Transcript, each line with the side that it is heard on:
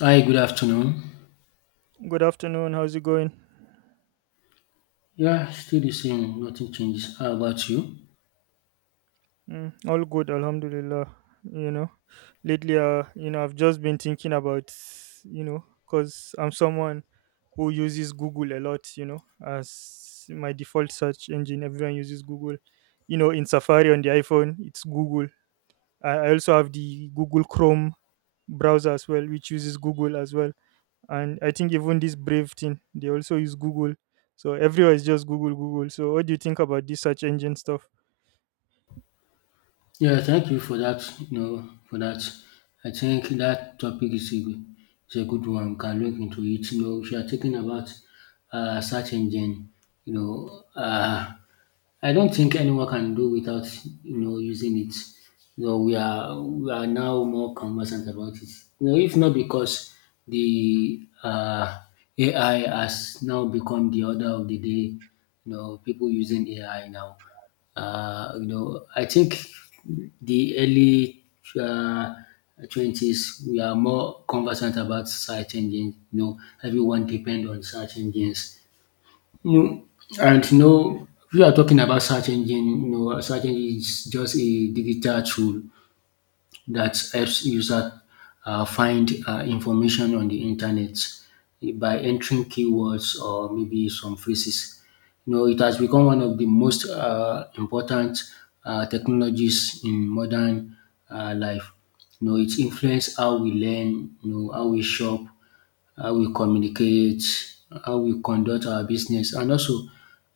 left: Hi, good afternoon.
right: Good afternoon. How's it going?
left: Yeah, still the same. Nothing changes. How about you?
right: Mm, all good, Alhamdulillah. You know, I've just been thinking about, because I'm someone who uses Google a lot, you know, as my default search engine. Everyone uses Google. You know, in Safari on the iPhone, it's Google. I also have the Google Chrome browser as well, which uses Google as well. And I think even this Brave thing, they also use Google. So everywhere is just Google, Google. So what do you think about this search engine stuff?
left: Yeah, thank you for that. You know, for that. I think that topic is a good one. We can look into it. You know, if you are talking about search engine, you know, uh, I don't think anyone can do without using it. No, we are now more conversant about it. You know, if not because the AI has now become the order of the day, you know, people using AI now. I think the early uh, twenties, we are more conversant about search engines. You know, everyone depend on search engines. No, and no, we are talking about search engine. You know, search engine is just a digital tool that helps users find information on the internet by entering keywords or maybe some phrases. You know, it has become one of the most important technologies in modern life. You know, it influences how we learn, you know, how we shop, how we communicate, how we conduct our business, and also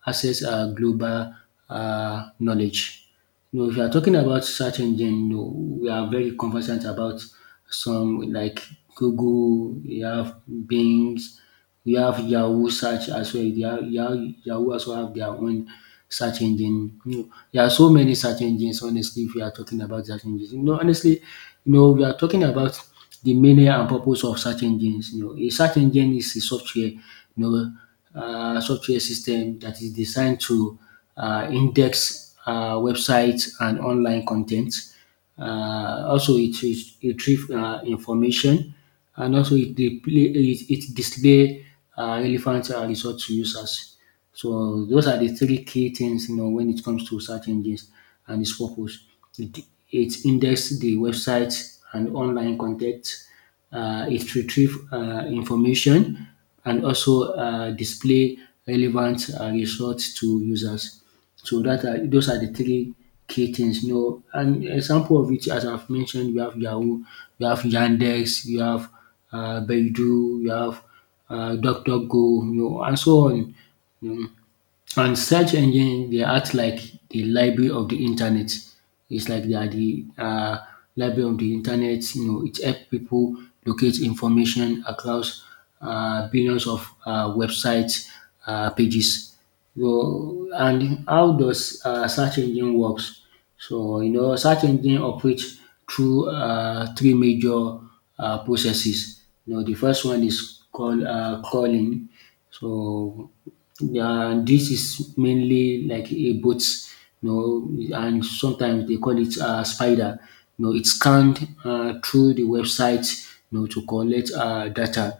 left: access our global knowledge. You know, if you are talking about search engine, you know, we are very conversant about some like Google. We have Bing's, we have Yahoo search as well. Yahoo also have their own search engine. You know, there are so many search engines, honestly, if you are talking about search engines. You know, honestly, you know, we are talking about the meaning and purpose of search engines. You know, a search engine is a software, know, software system that is designed to index websites and online content. Also, it retrieve information, and also it display relevant results to users. So those are the three key things, you know, when it comes to search engines and its purpose. It, it index the website and online content, it retrieve information, and also display relevant results to users. So those are the three key things. You know, an example of it, as I've mentioned, you have Yahoo, you have Yandex, you have Baidu, you have DuckDuckGo, you know, and so on. You know. And search engine they act like the library of the internet. It's like they are the library of the internet. You know, it helps people locate information across billions of websites, pages. So, and how does search engine works? So you know, search engine operates through three major processes. You know, the first one is called crawling. So yeah, this is mainly like a boat, you know, and sometimes they call it spider. You know, it scanned through the website, you know, to collect data.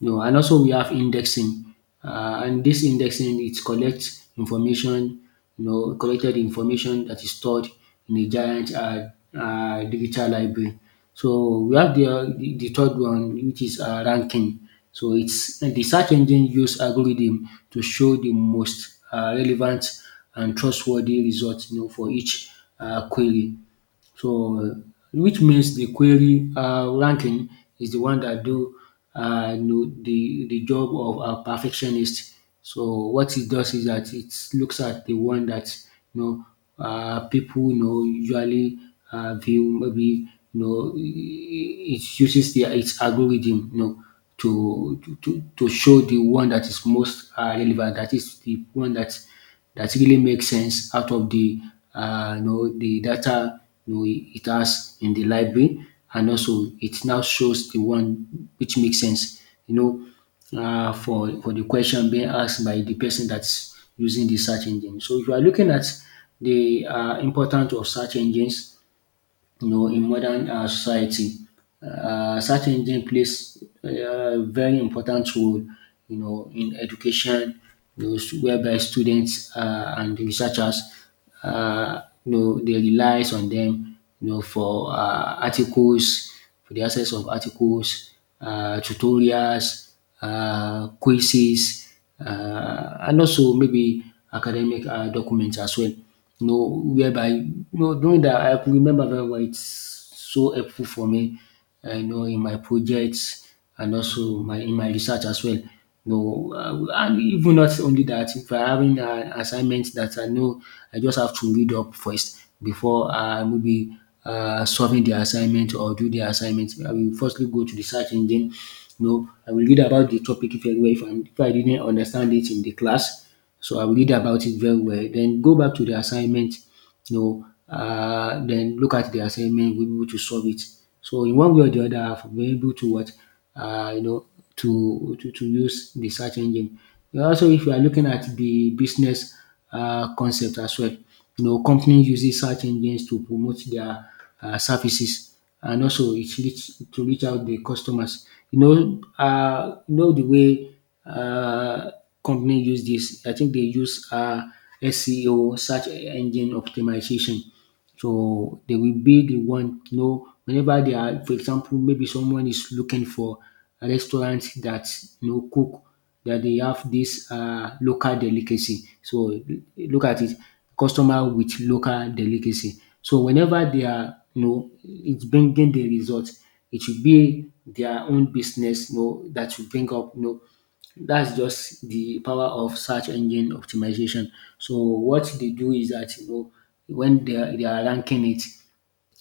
left: You know, and also we have indexing, and this indexing, it collects information, you know, collected information that is stored in a giant digital library. So we have the third one, which is ranking. So it's the search engine use algorithm to show the most relevant and trustworthy results, you know, for each query. So which means the query ranking is the one that do, you know, the job of a perfectionist. So what it does is that it looks at the one that you people, you know, usually view, maybe you know, it uses the its algorithm, you know, to show the one that is most relevant, that is the one that that really makes sense out of the, the data, you know, it has in the library, and also it now shows the one which makes sense. You for the question being asked by the person that's using the search engine. So if you are looking at the importance of search engines, you know, in modern society. Search engine plays a very important role, you know, in education, you know, whereby students and researchers, you know, they relies on them, you know, for articles, for the access of articles, tutorials, quizzes, and also maybe academic documents as well. You know, whereby you know during that I could remember very well. It's so helpful for me. I know in my projects and also my in my research as well. No, and even not only that, if I'm having an assignment that I know I just have to read up first before I maybe solving the assignment or do the assignment, I will firstly go to the search engine. You know, I will read about the topic very well. If I didn't understand it in the class, so I will read about it very well, then go back to the assignment, you know. Then look at the assignment, we'll be able to solve it. So in one way or the other, I've been able to what, you know to use the search engine. And also if you are looking at the business concept as well, you know companies uses search engines to promote their services, and also it reach to reach out the customers. You know uh, the way uh, company use this, I think they use SEO, search engine optimization. So they will be the one, you know, whenever they are, for example, maybe someone is looking for a restaurant that you know cook, that they have this local delicacy. So look at it, customer with local delicacy. So whenever they are, you know, it's bringing the result. It should be their own business, you know, that should bring up, you know, that's just the power of search engine optimization. So what they do is that you know when they are ranking it,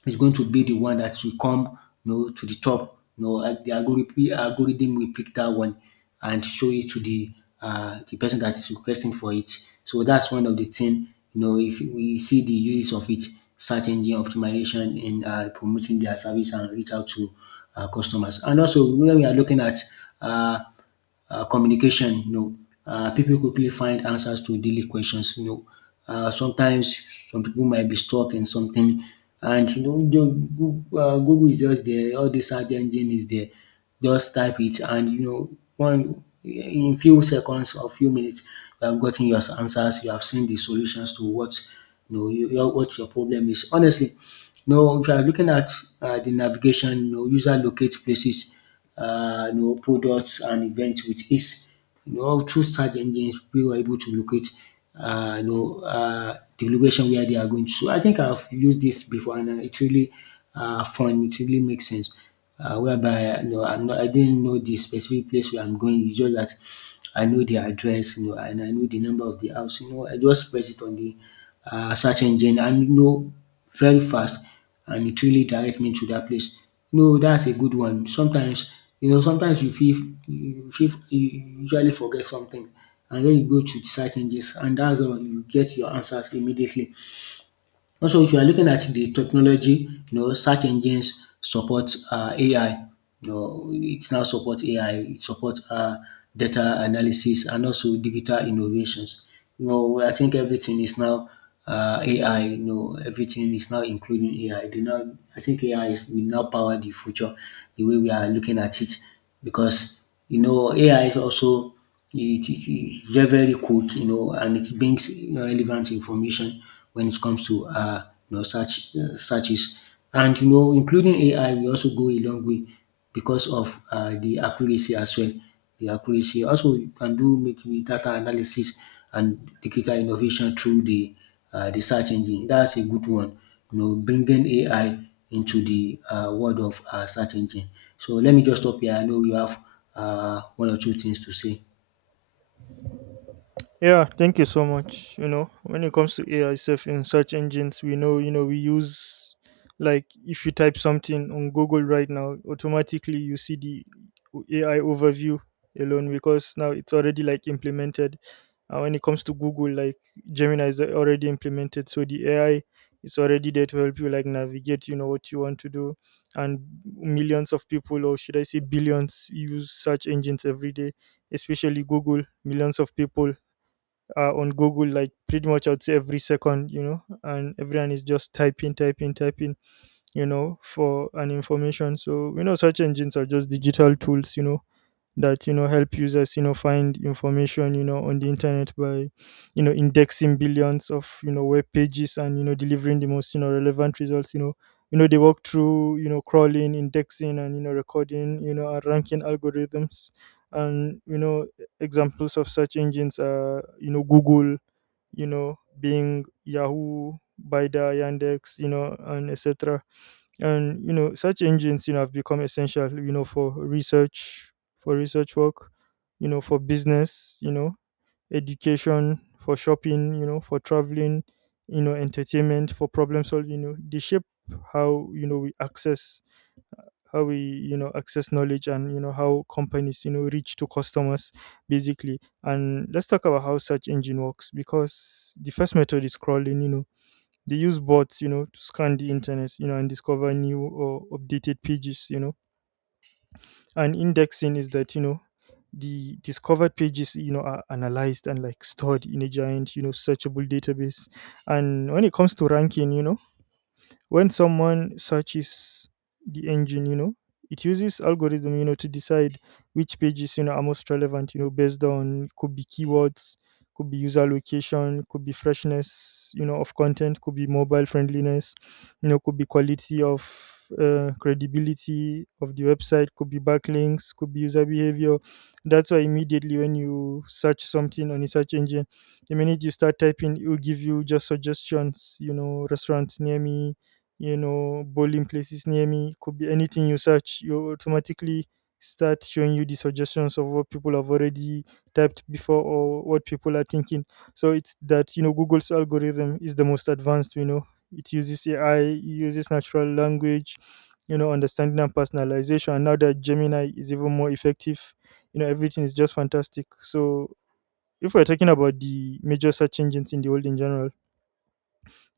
left: it's going to be the one that will come, you know, to the top. The algorithm will pick that one and show it to the person that's requesting for it. So that's one of the thing. You know, if we see the uses of it, search engine optimization in promoting their service and reach out to customers. And also when we are looking at uh, communication, you know, people quickly find answers to daily questions. You know, sometimes some people might be stuck in something, and you know, Google is just there. All the search engine is there. Just type it, and you know, one in few seconds or few minutes, you have gotten your answers. You have seen the solutions to what you know what your problem is. Honestly, now, if you are looking at the navigation, you know, user locate places, you know, products and events with ease. You know, through search engines, we were able to locate, the location where they are going. So I think I've used this before, and it really fun. It really makes sense. Whereby you know, I didn't know the specific place where I'm going. It's just that I know the address, you know, and I know the number of the house. You know, I just press it on the search engine, and you know very fast, and it really direct me to that place. No, that's a good one. Sometimes you know sometimes you feel, you fit you usually forget something, and wen you go to search engines, and that's all, you get your answers immediately. Also, if you are looking at the technology, you know, search engines support AI. You know, it now supports AI. It supports data analysis and also digital innovations. You know, I think everything is now AI. You know, everything is now including AI. They now, I think AI is, will now power the future, the way we are looking at it, because you know, AI is also it is very, very quick, you know, and it brings relevant information when it comes to, searches. And you know, including AI will also go a long way because of the accuracy as well. The accuracy, also you can do maybe data analysis and digital innovation through the search engine. That's a good one. You know, bringing AI into the world of search engine. So let me just stop here. I know you have one or two things to say.
right: Yeah, thank you so much. You know, when it comes to AI stuff in search engines, we know, you know, we use like if you type something on Google right now, automatically you see the AI overview alone because now it's already like implemented. And when it comes to Google, like Gemini is already implemented, so the AI is already there to help you like navigate, you know, what you want to do. And millions of people, or should I say billions, use search engines every day, especially Google. Millions of people on Google, like pretty much I'd say every second, you know, and everyone is just typing, typing, typing, you know, for an information. So, you know, search engines are just digital tools, you know, that, you know, help users, you know, find information, you know, on the internet by, you know, indexing billions of, you know, web pages and, you know, delivering the most, you know, relevant results, you know. You know, they work through, you know, crawling, indexing, and, you know, recording, you know, and ranking algorithms. And, you know, examples of search engines are, you know, Google, you know, Bing, Yahoo, Baidu, Yandex, you know, and etc. And you know, search engines, you know, have become essential, you know, for research work, you know, for business, you know, education, for shopping, you know, for traveling, you know, entertainment, for problem solving. You know, they shape how you know we access how we, you know, access knowledge, and you know how companies, you know, reach to customers basically. And let's talk about how search engine works, because the first method is crawling. You know, they use bots, you know, to scan the internet, you know, and discover new or updated pages. You know, and indexing is that, you know, the discovered pages, you know, are analyzed and like stored in a giant, you know, searchable database. And when it comes to ranking, you know, when someone searches the engine, you know, it uses algorithm, you know, to decide which pages, you know, are most relevant, you know, based on, could be keywords, could be user location, could be freshness, you know, of content, could be mobile friendliness, you know, could be quality of, credibility of the website, could be backlinks, could be user behavior. That's why immediately when you search something on a search engine, the minute you start typing, it will give you just suggestions, you know, restaurant near me, you know, bowling places near me, could be anything you search, you automatically start showing you the suggestions of what people have already typed before or what people are thinking. So it's that, you know, Google's algorithm is the most advanced, you know. It uses AI, it uses natural language, you know, understanding and personalization, and now that Gemini is even more effective, you know, everything is just fantastic. So if we're talking about the major search engines in the world in general,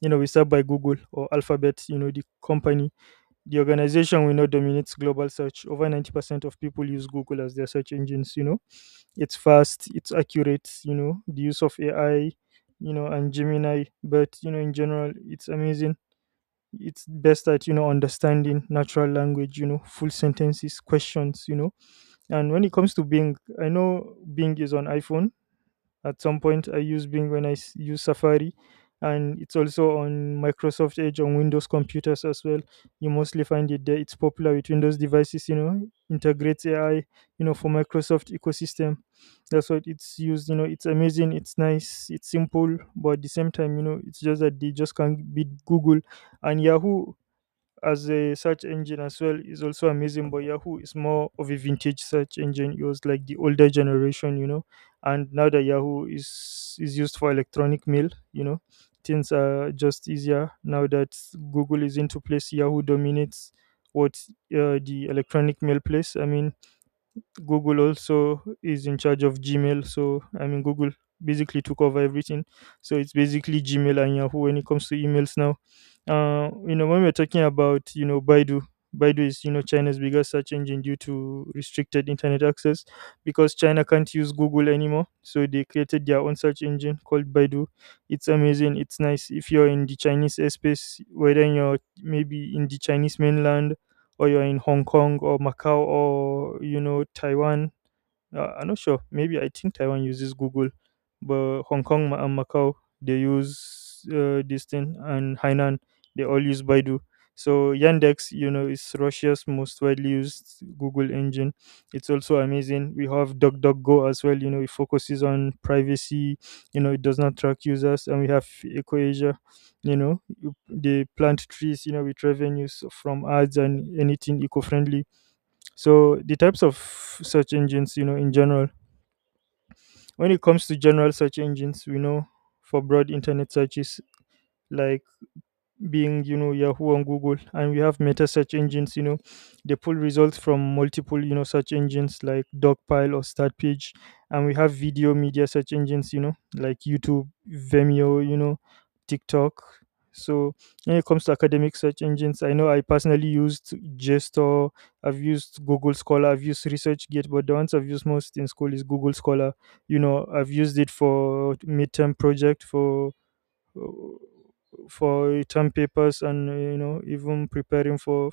right: you know, we start by Google, or Alphabet, you know, the company, the organization. We know dominates global search. Over 90% of people use Google as their search engines, you know. It's fast, it's accurate, you know, the use of AI, you know, and Gemini. But, you know, in general, it's amazing. It's best at, you know, understanding natural language, you know, full sentences, questions, you know. And when it comes to Bing, I know Bing is on iPhone at some point. I use Bing when use Safari, and it's also on Microsoft Edge on Windows computers as well. You mostly find it there. It's popular with Windows devices, you know, integrates AI, you know, for Microsoft ecosystem. That's what it's used. You know, it's amazing, it's nice, it's simple, but at the same time, you know, it's just that they just can't beat Google. And Yahoo as a search engine as well is also amazing, but Yahoo is more of a vintage search engine. It was like the older generation, you know. And now that Yahoo is used for electronic mail, you know, things are just easier. Now that Google is into place, Yahoo dominates, what, the electronic mail place, I mean. Google also is in charge of Gmail. So, I mean, Google basically took over everything. So, it's basically Gmail and Yahoo when it comes to emails now. You know, when we're talking about, you know, Baidu, Baidu is, you know, China's biggest search engine due to restricted internet access, because China can't use Google anymore. So, they created their own search engine called Baidu. It's amazing, it's nice. If you're in the Chinese space, whether you're maybe in the Chinese mainland, or you're in Hong Kong or Macau, or you know Taiwan, I'm not sure. Maybe I think Taiwan uses Google, but Hong Kong and Macau, they use this thing, and Hainan, they all use Baidu. So Yandex, you know, is Russia's most widely used Google engine. It's also amazing. We have DuckDuckGo as well. You know, it focuses on privacy. You know, it does not track users, and we have EcoAsia. You know, they plant trees, you know, with revenues from ads and anything eco-friendly. So the types of search engines, you know, in general. When it comes to general search engines, we know, for broad internet searches like Being, you know, Yahoo and Google. And we have meta search engines, you know, they pull results from multiple, you know, search engines like Dogpile or Startpage. And we have video media search engines, you know, like YouTube, Vimeo, you know, TikTok. So when it comes to academic search engines, I know I personally used JSTOR, I've used Google Scholar, I've used ResearchGate, but the ones I've used most in school is Google Scholar. You know, I've used it for midterm project, uh, for term papers, and you know, even preparing for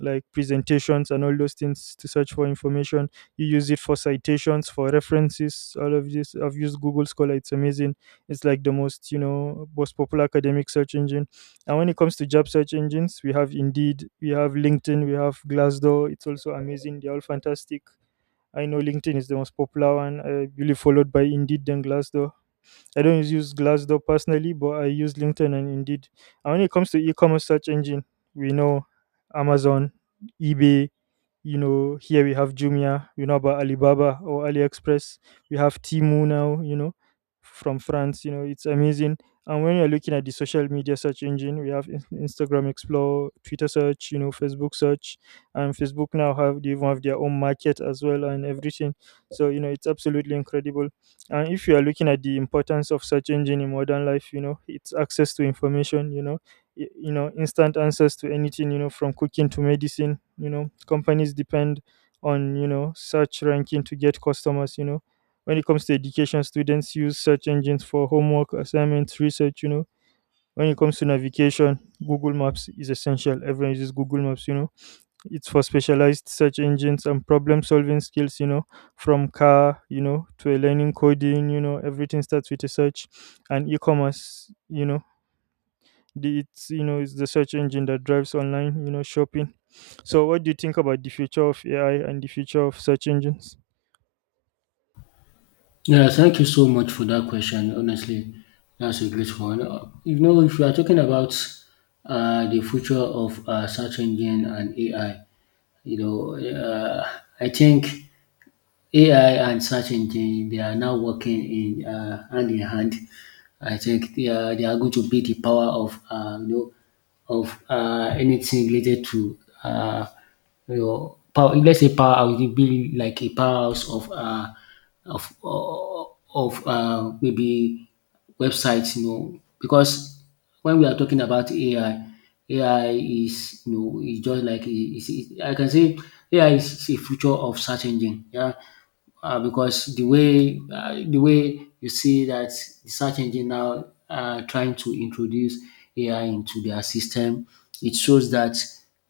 right: like presentations and all those things, to search for information. You use it for citations, for references. All of this, I've used Google Scholar. It's amazing. It's like the most, you know, most popular academic search engine. And when it comes to job search engines, we have Indeed, we have LinkedIn, we have Glassdoor. It's also amazing, they're all fantastic. I know LinkedIn is the most popular one, I believe, followed by Indeed, then Glassdoor. I don't use Glassdoor personally, but I use LinkedIn and Indeed. And when it comes to e-commerce search engine, we know Amazon, eBay. You know, here we have Jumia. We know about Alibaba or AliExpress. We have Timu now, you know, from France. You know, it's amazing. And when you're looking at the social media search engine, we have Instagram Explore, Twitter search, you know, Facebook search, and Facebook now have, they even have their own market as well, and everything. So you know, it's absolutely incredible. And if you are looking at the importance of search engine in modern life, you know, it's access to information, you know, you know, instant answers to anything, you know, from cooking to medicine, you know, companies depend on, you know, search ranking to get customers, you know. When it comes to education, students use search engines for homework, assignments, research, you know. When it comes to navigation, Google Maps is essential. Everyone uses Google Maps, you know. It's for specialized search engines and problem solving skills, you know, from car, you know, to a learning coding, you know, everything starts with a search. And e-commerce, you know, it's, you know, it's the search engine that drives online, you know, shopping. So what do you think about the future of AI and the future of search engines?
left: Yeah, thank you so much for that question. Honestly, that's a great one. If you are talking about the future of search engine and AI, you know, uh, I think AI and search engine, they are now working in hand in hand. I think they are going to be the power of anything related to uh, power. Let's say power, it will be like a powerhouse of of uh, maybe websites, you know, because when we are talking about AI, AI is is just like I can say AI is a future of search engine. Yeah, because the way you see that the search engine now are trying to introduce AI into their system, it shows that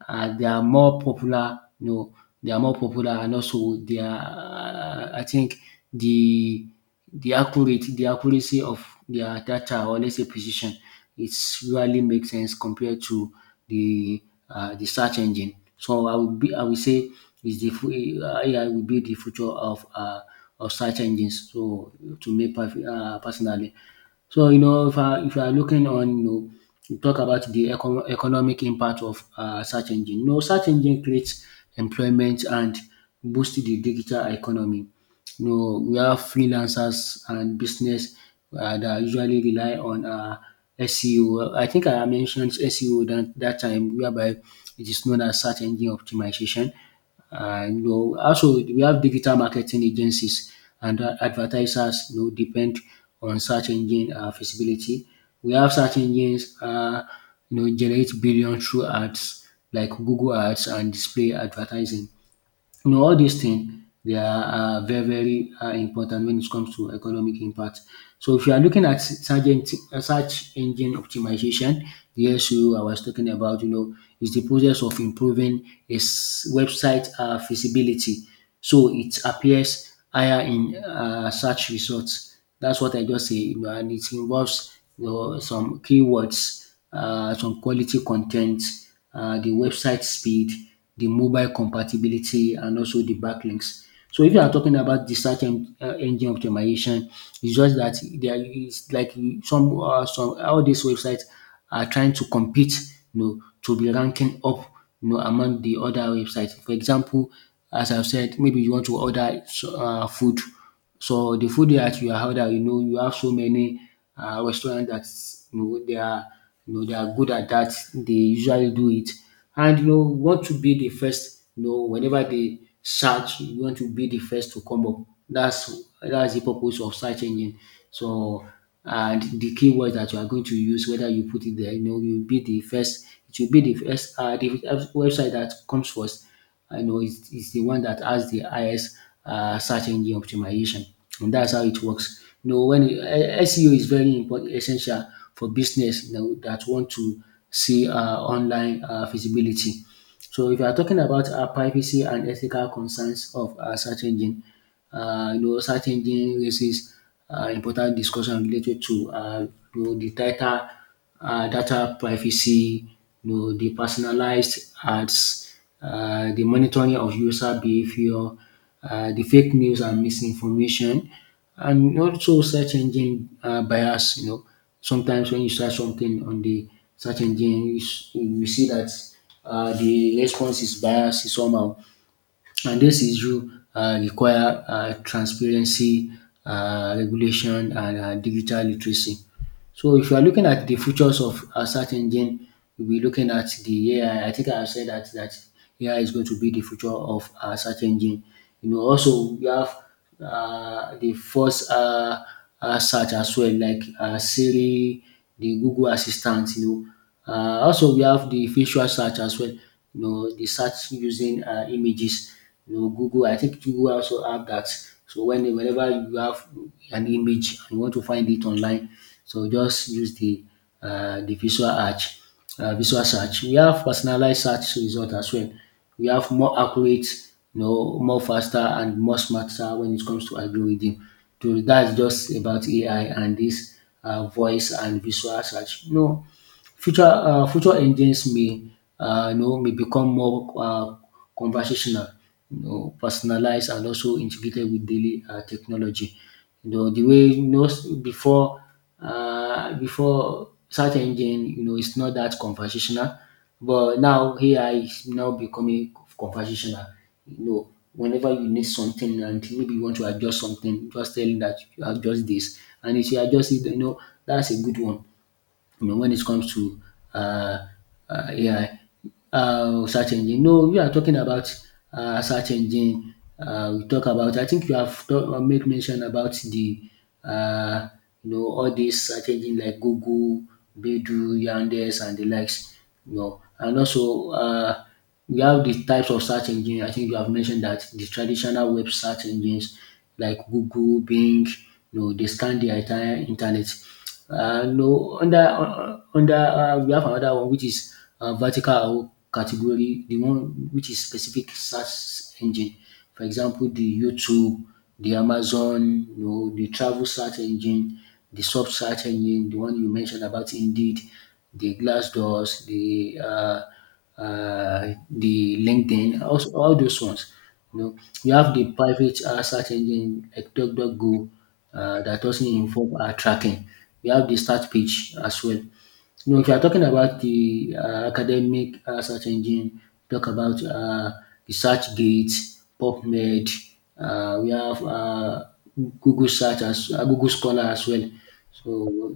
left: they are more popular. You know, they are more popular, and also they are. I think the the accuracy of their data, or let's say precision, it's really makes sense compared to the the search engine. So I would say is the fu- AI will be the future of search engines. So to me, personally, if I if you are looking on, you talk about the economic impact of search engine. You know, search engine creates employment and boost the digital economy. No, we have freelancers and business that usually rely on SEO. I think I mentioned SEO that time, whereby it is known as search engine optimization. Also we have digital marketing agencies and advertisers. You know, depend on search engine feasibility. We have search engines, generate billion through ads like Google ads and display advertising. You know, all these things they are very, very important when it comes to economic impact. So if you are looking at search engine optimization, the SEO I was talking about, you know, is the process of improving a website feasibility, so it appears higher in search results. That's what I just say, you know, and it involves, you know, some keywords, some quality content, the website speed, the mobile compatibility, and also the backlinks. So if you are talking about the engine optimization, it's just that there is like some, all these websites are trying to compete, you know, to be ranking up, you know, among the other websites. For example, as I've said, maybe you want to order food. So the food that you are order, you know, you have so many restaurants that, you know, they are, you know, they are good at that. They usually do it. And you know you want to be the first, you know, whenever they search you want to be the first to come up. That's the purpose of search engine. So and the keyword that you are going to use, whether you put it there, you know, you will be the first. It will be the first, the website that comes first. I know it's the one that has the highest search engine optimization, and that's how it works. You know, SEO is very important, essential for business, you know, that want to see online visibility. So if you are talking about privacy and ethical concerns of search engine, search engine raises important discussion related to the title, data privacy, you know, the personalized ads, the monitoring of user behavior, the fake news and misinformation, and also search engine bias. You know, sometimes when you search something on the search engine, you see that the response is biased somehow, and this issue require transparency, regulation, and digital literacy. So if you are looking at the futures of a search engine, you'll be looking at the AI. I think I have said that AI is going to be the future of a search engine. You know, also we have the first search as well, like Siri, the Google Assistant. You know, also we have the visual search as well. You know, the search using images, you know, Google. I think Google also have that. So whenever you have an image and you want to find it online, so just use the visual search. Visual search. We have personalized search result as well. We have more accurate, you know, more faster and more smarter when it comes to algorithm. So that's just about AI and this voice and visual search. No. Future engines may, may become more conversational, you know, personalized, and also integrated with daily technology. You know, the way you know before before search engine, you know, it's not that conversational, but now AI is now becoming conversational. You know, whenever you need something and maybe you want to adjust something, just telling that you adjust this, and if you adjust it, you know, that's a good one, you know, when it comes to uh, AI search engine. No, we are talking about search engine. We talk about. I think you have made mention about the uh, all these search engine like Google, Baidu, Yandex, and the likes. You know, and also we have the types of search engine. I think you have mentioned that the traditional web search engines like Google, Bing, you know, they scan the entire internet. No, under under We have another one which is vertical category, the one which is specific search engine. For example, the YouTube, the Amazon, you know, the travel search engine, the soft search engine, the one you mentioned about Indeed, the Glassdoors, uh, the LinkedIn, also all those ones. You know, you have the private search engine like DuckDuckGo, that also involve tracking. You have the start page as well. You know, if you are talking about the academic search engine, talk about the SearchGate, PubMed. We have Google Search as Google Scholar as well. So,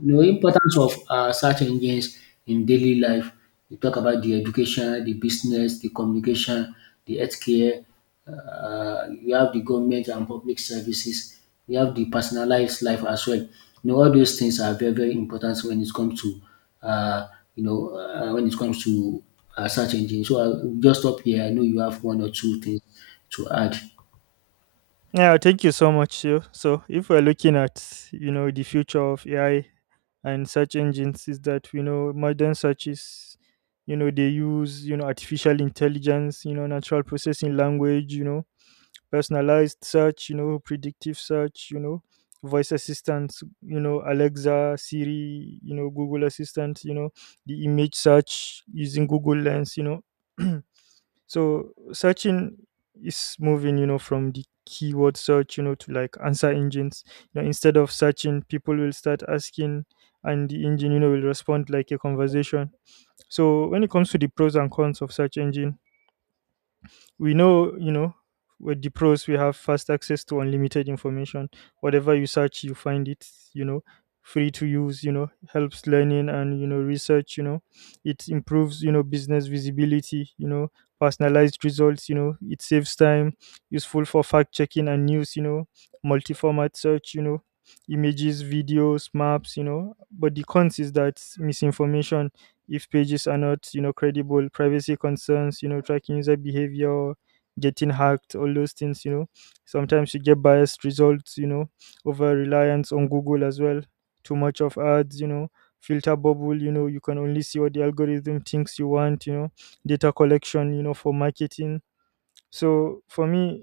left: you know, importance of search engines in daily life. We talk about the education, the business, the communication, the healthcare. We have the government and public services. You have the personalized life as well. You know, all those things are very, very important when it comes to, uh, when it comes to search engine. So I'll just stop here. I know you have one or two things to add.
right: Yeah, thank you so much. So, so if we're looking at you know the future of AI and search engines, is that, you know, modern searches, you know, they use, you know, artificial intelligence, you know, natural processing language, you know, personalized search, you know, predictive search, you know, voice assistants, you know, Alexa, Siri, you know, Google Assistant, you know, the image search using Google Lens, you know. So searching is moving, you know, from the keyword search, you know, to like answer engines. You know, instead of searching, people will start asking, and the engine, you know, will respond like a conversation. So when it comes to the pros and cons of search engine, we know, with the pros we have fast access to unlimited information. Whatever you search, you find it you know Free to use. Helps learning and research. It improves business visibility. Personalized results. It saves time. Useful for fact checking and news. Multi-format search. Images, videos, maps, but the cons is that misinformation if pages are not credible. Privacy concerns, tracking user behavior, getting hacked, all those things. Sometimes you get biased results. Over reliance on Google as well. Too much of ads. Filter bubble. You can only see what the algorithm thinks you want. Data collection for marketing. So for me,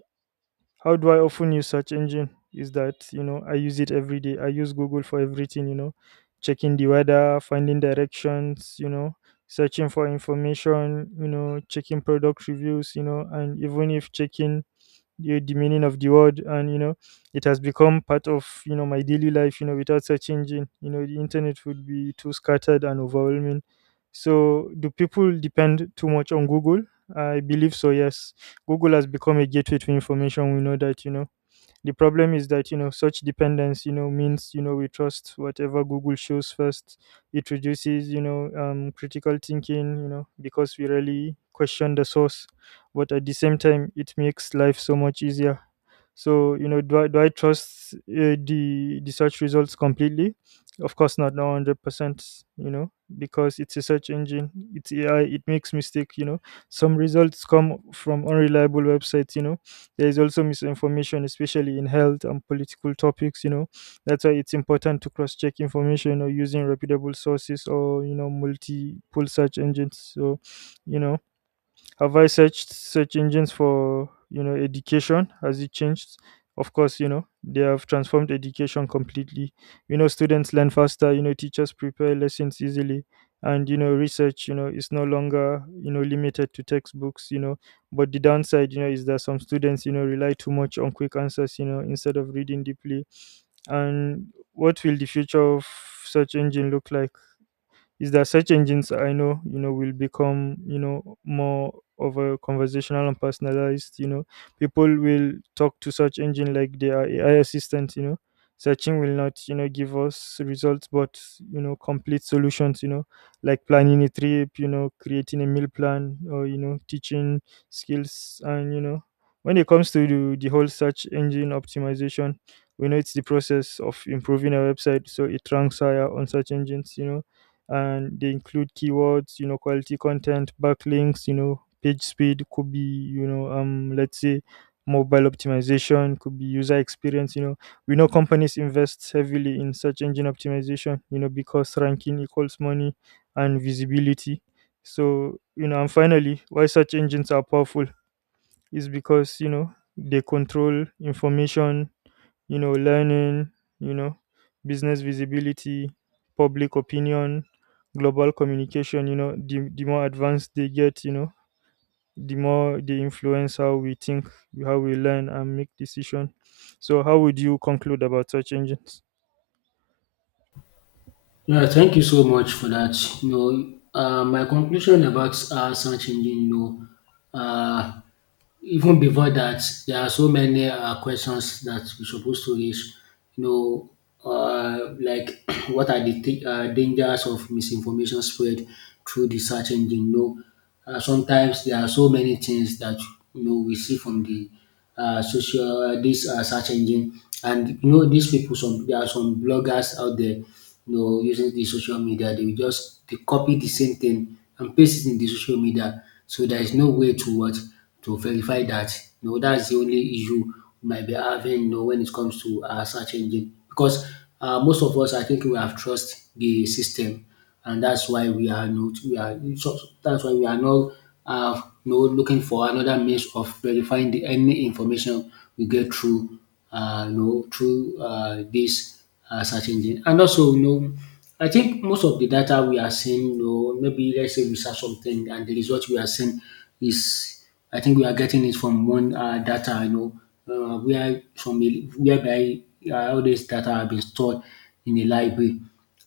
right: how do I often use search engine? Is that, I use it every day. I use Google for everything. Checking the weather, finding directions. Searching for information. Checking product reviews. And even if checking the meaning of the word. And it has become part of my daily life. Without such engine, the internet would be too scattered and overwhelming. So do people depend too much on Google? I believe so, yes. Google has become a gateway to information, we know that. The problem is that, such dependence, means, we trust whatever Google shows first. It reduces, critical thinking, because we really question the source. But at the same time, it makes life so much easier. So, do I trust the search results completely? Of course not, no 100%, because it's a search engine, it's AI, it makes mistake. Some results come from unreliable websites. There is also misinformation, especially in health and political topics. That's why it's important to cross-check information or using reputable sources or multiple search engines. So, you know have I searched search engines for, education? Has it changed? Of course, they have transformed education completely. Students learn faster, teachers prepare lessons easily. And, research, is no longer, limited to textbooks. But the downside, is that some students, rely too much on quick answers, instead of reading deeply. And what will the future of search engine look like? Is that search engines, I know, will become more of a conversational and personalized. People will talk to search engine like they are AI assistants. Searching will not give us results, but complete solutions. Like planning a trip, creating a meal plan, or teaching skills. And when it comes to the whole search engine optimization, we know it's the process of improving a website so it ranks higher on search engines. And they include keywords, quality content, backlinks, page speed. Could be, let's say, mobile optimization. Could be user experience. We know companies invest heavily in search engine optimization because ranking equals money and visibility. So, and finally, why search engines are powerful is because they control information, learning, you know, business visibility, public opinion, global communication, the more advanced they get, the more they influence how we think, how we learn and make decision. So how would you conclude about search engines?
left: Yeah, thank you so much for that. You know, my conclusion about search engine, know, uh, even before that, there are so many questions that we supposed to raise. You know, like what are dangers of misinformation spread through the search engine? You know, sometimes there are so many things that, you know, we see from the social this search engine. And you know these people, some there are some bloggers out there, you know, using the social media. They will just they copy the same thing and paste it in the social media. So there is no way to what to verify that. You know, that's the only issue we might be having. You know, when it comes to search engine, because most of us, I think, we have trust the system, and that's why we are not we are so so that's why we are not looking for another means of verifying the any information we get through this search engine. And also, you know, I think most of the data we are seeing, you know, maybe let's say we search something and the result we are seeing is, I think we are getting it from one data, whereby all this data have been stored in a library.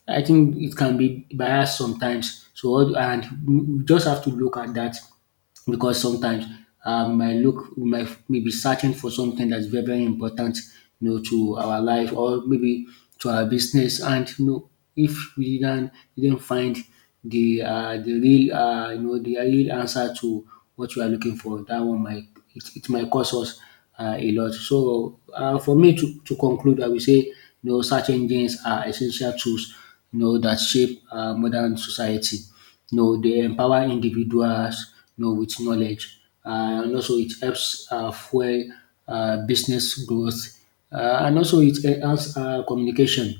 left: I think it can be biased sometimes. So all- and We just have to look at that because sometimes I look we might maybe searching for something that's very, very important, you know, to our life, or maybe to our business, and you know if we didn't find the real you know the real answer to what we are looking for, that one might, it might cost us a lot. So for me, to conclude, I will say, you know, search engines are essential tools, you know, that shape modern society. You know, they empower individuals, you know, with knowledge, and also it helps fuel business growth, and also it enhances communication.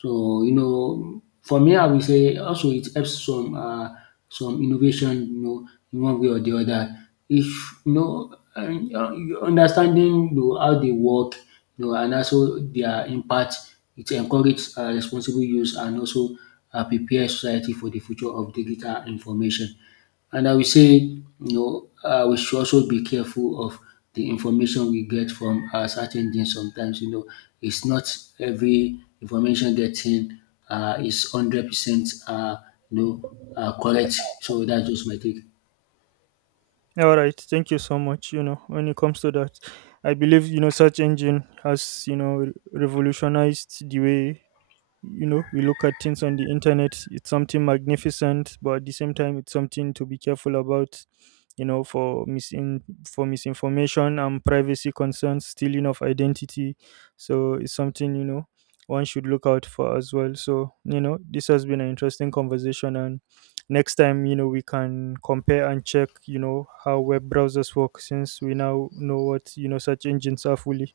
left: So you know, for me, I will say also it helps some innovation, you know, in one way or the other. If you know, and, Understanding, you know, how they work, you know, and also their impact, it encourages responsible use and also prepare society for the future of digital information. And I will say, you know, we should also be careful of the information we get from search engines. Sometimes, you know, it's not every information getting is 100%, you know, correct. So that's just my take.
right: All right, thank you so much. When it comes to that, I believe search engine has revolutionized the way we look at things on the internet. It's something magnificent, but at the same time, it's something to be careful about, for misin for misinformation and privacy concerns, stealing of identity. So it's something one should look out for as well. So, this has been an interesting conversation. And next time, we can compare and check how web browsers work, since we now know what search engines are fully.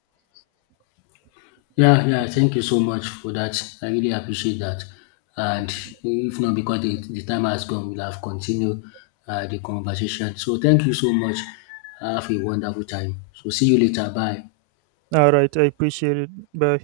left: Yeah, yeah, thank you so much for that. I really appreciate that. And if not because the time has gone, we'll have continued the conversation. So thank you so much. Have a wonderful time. So see you later. Bye.
right: All right, I appreciate it. Bye.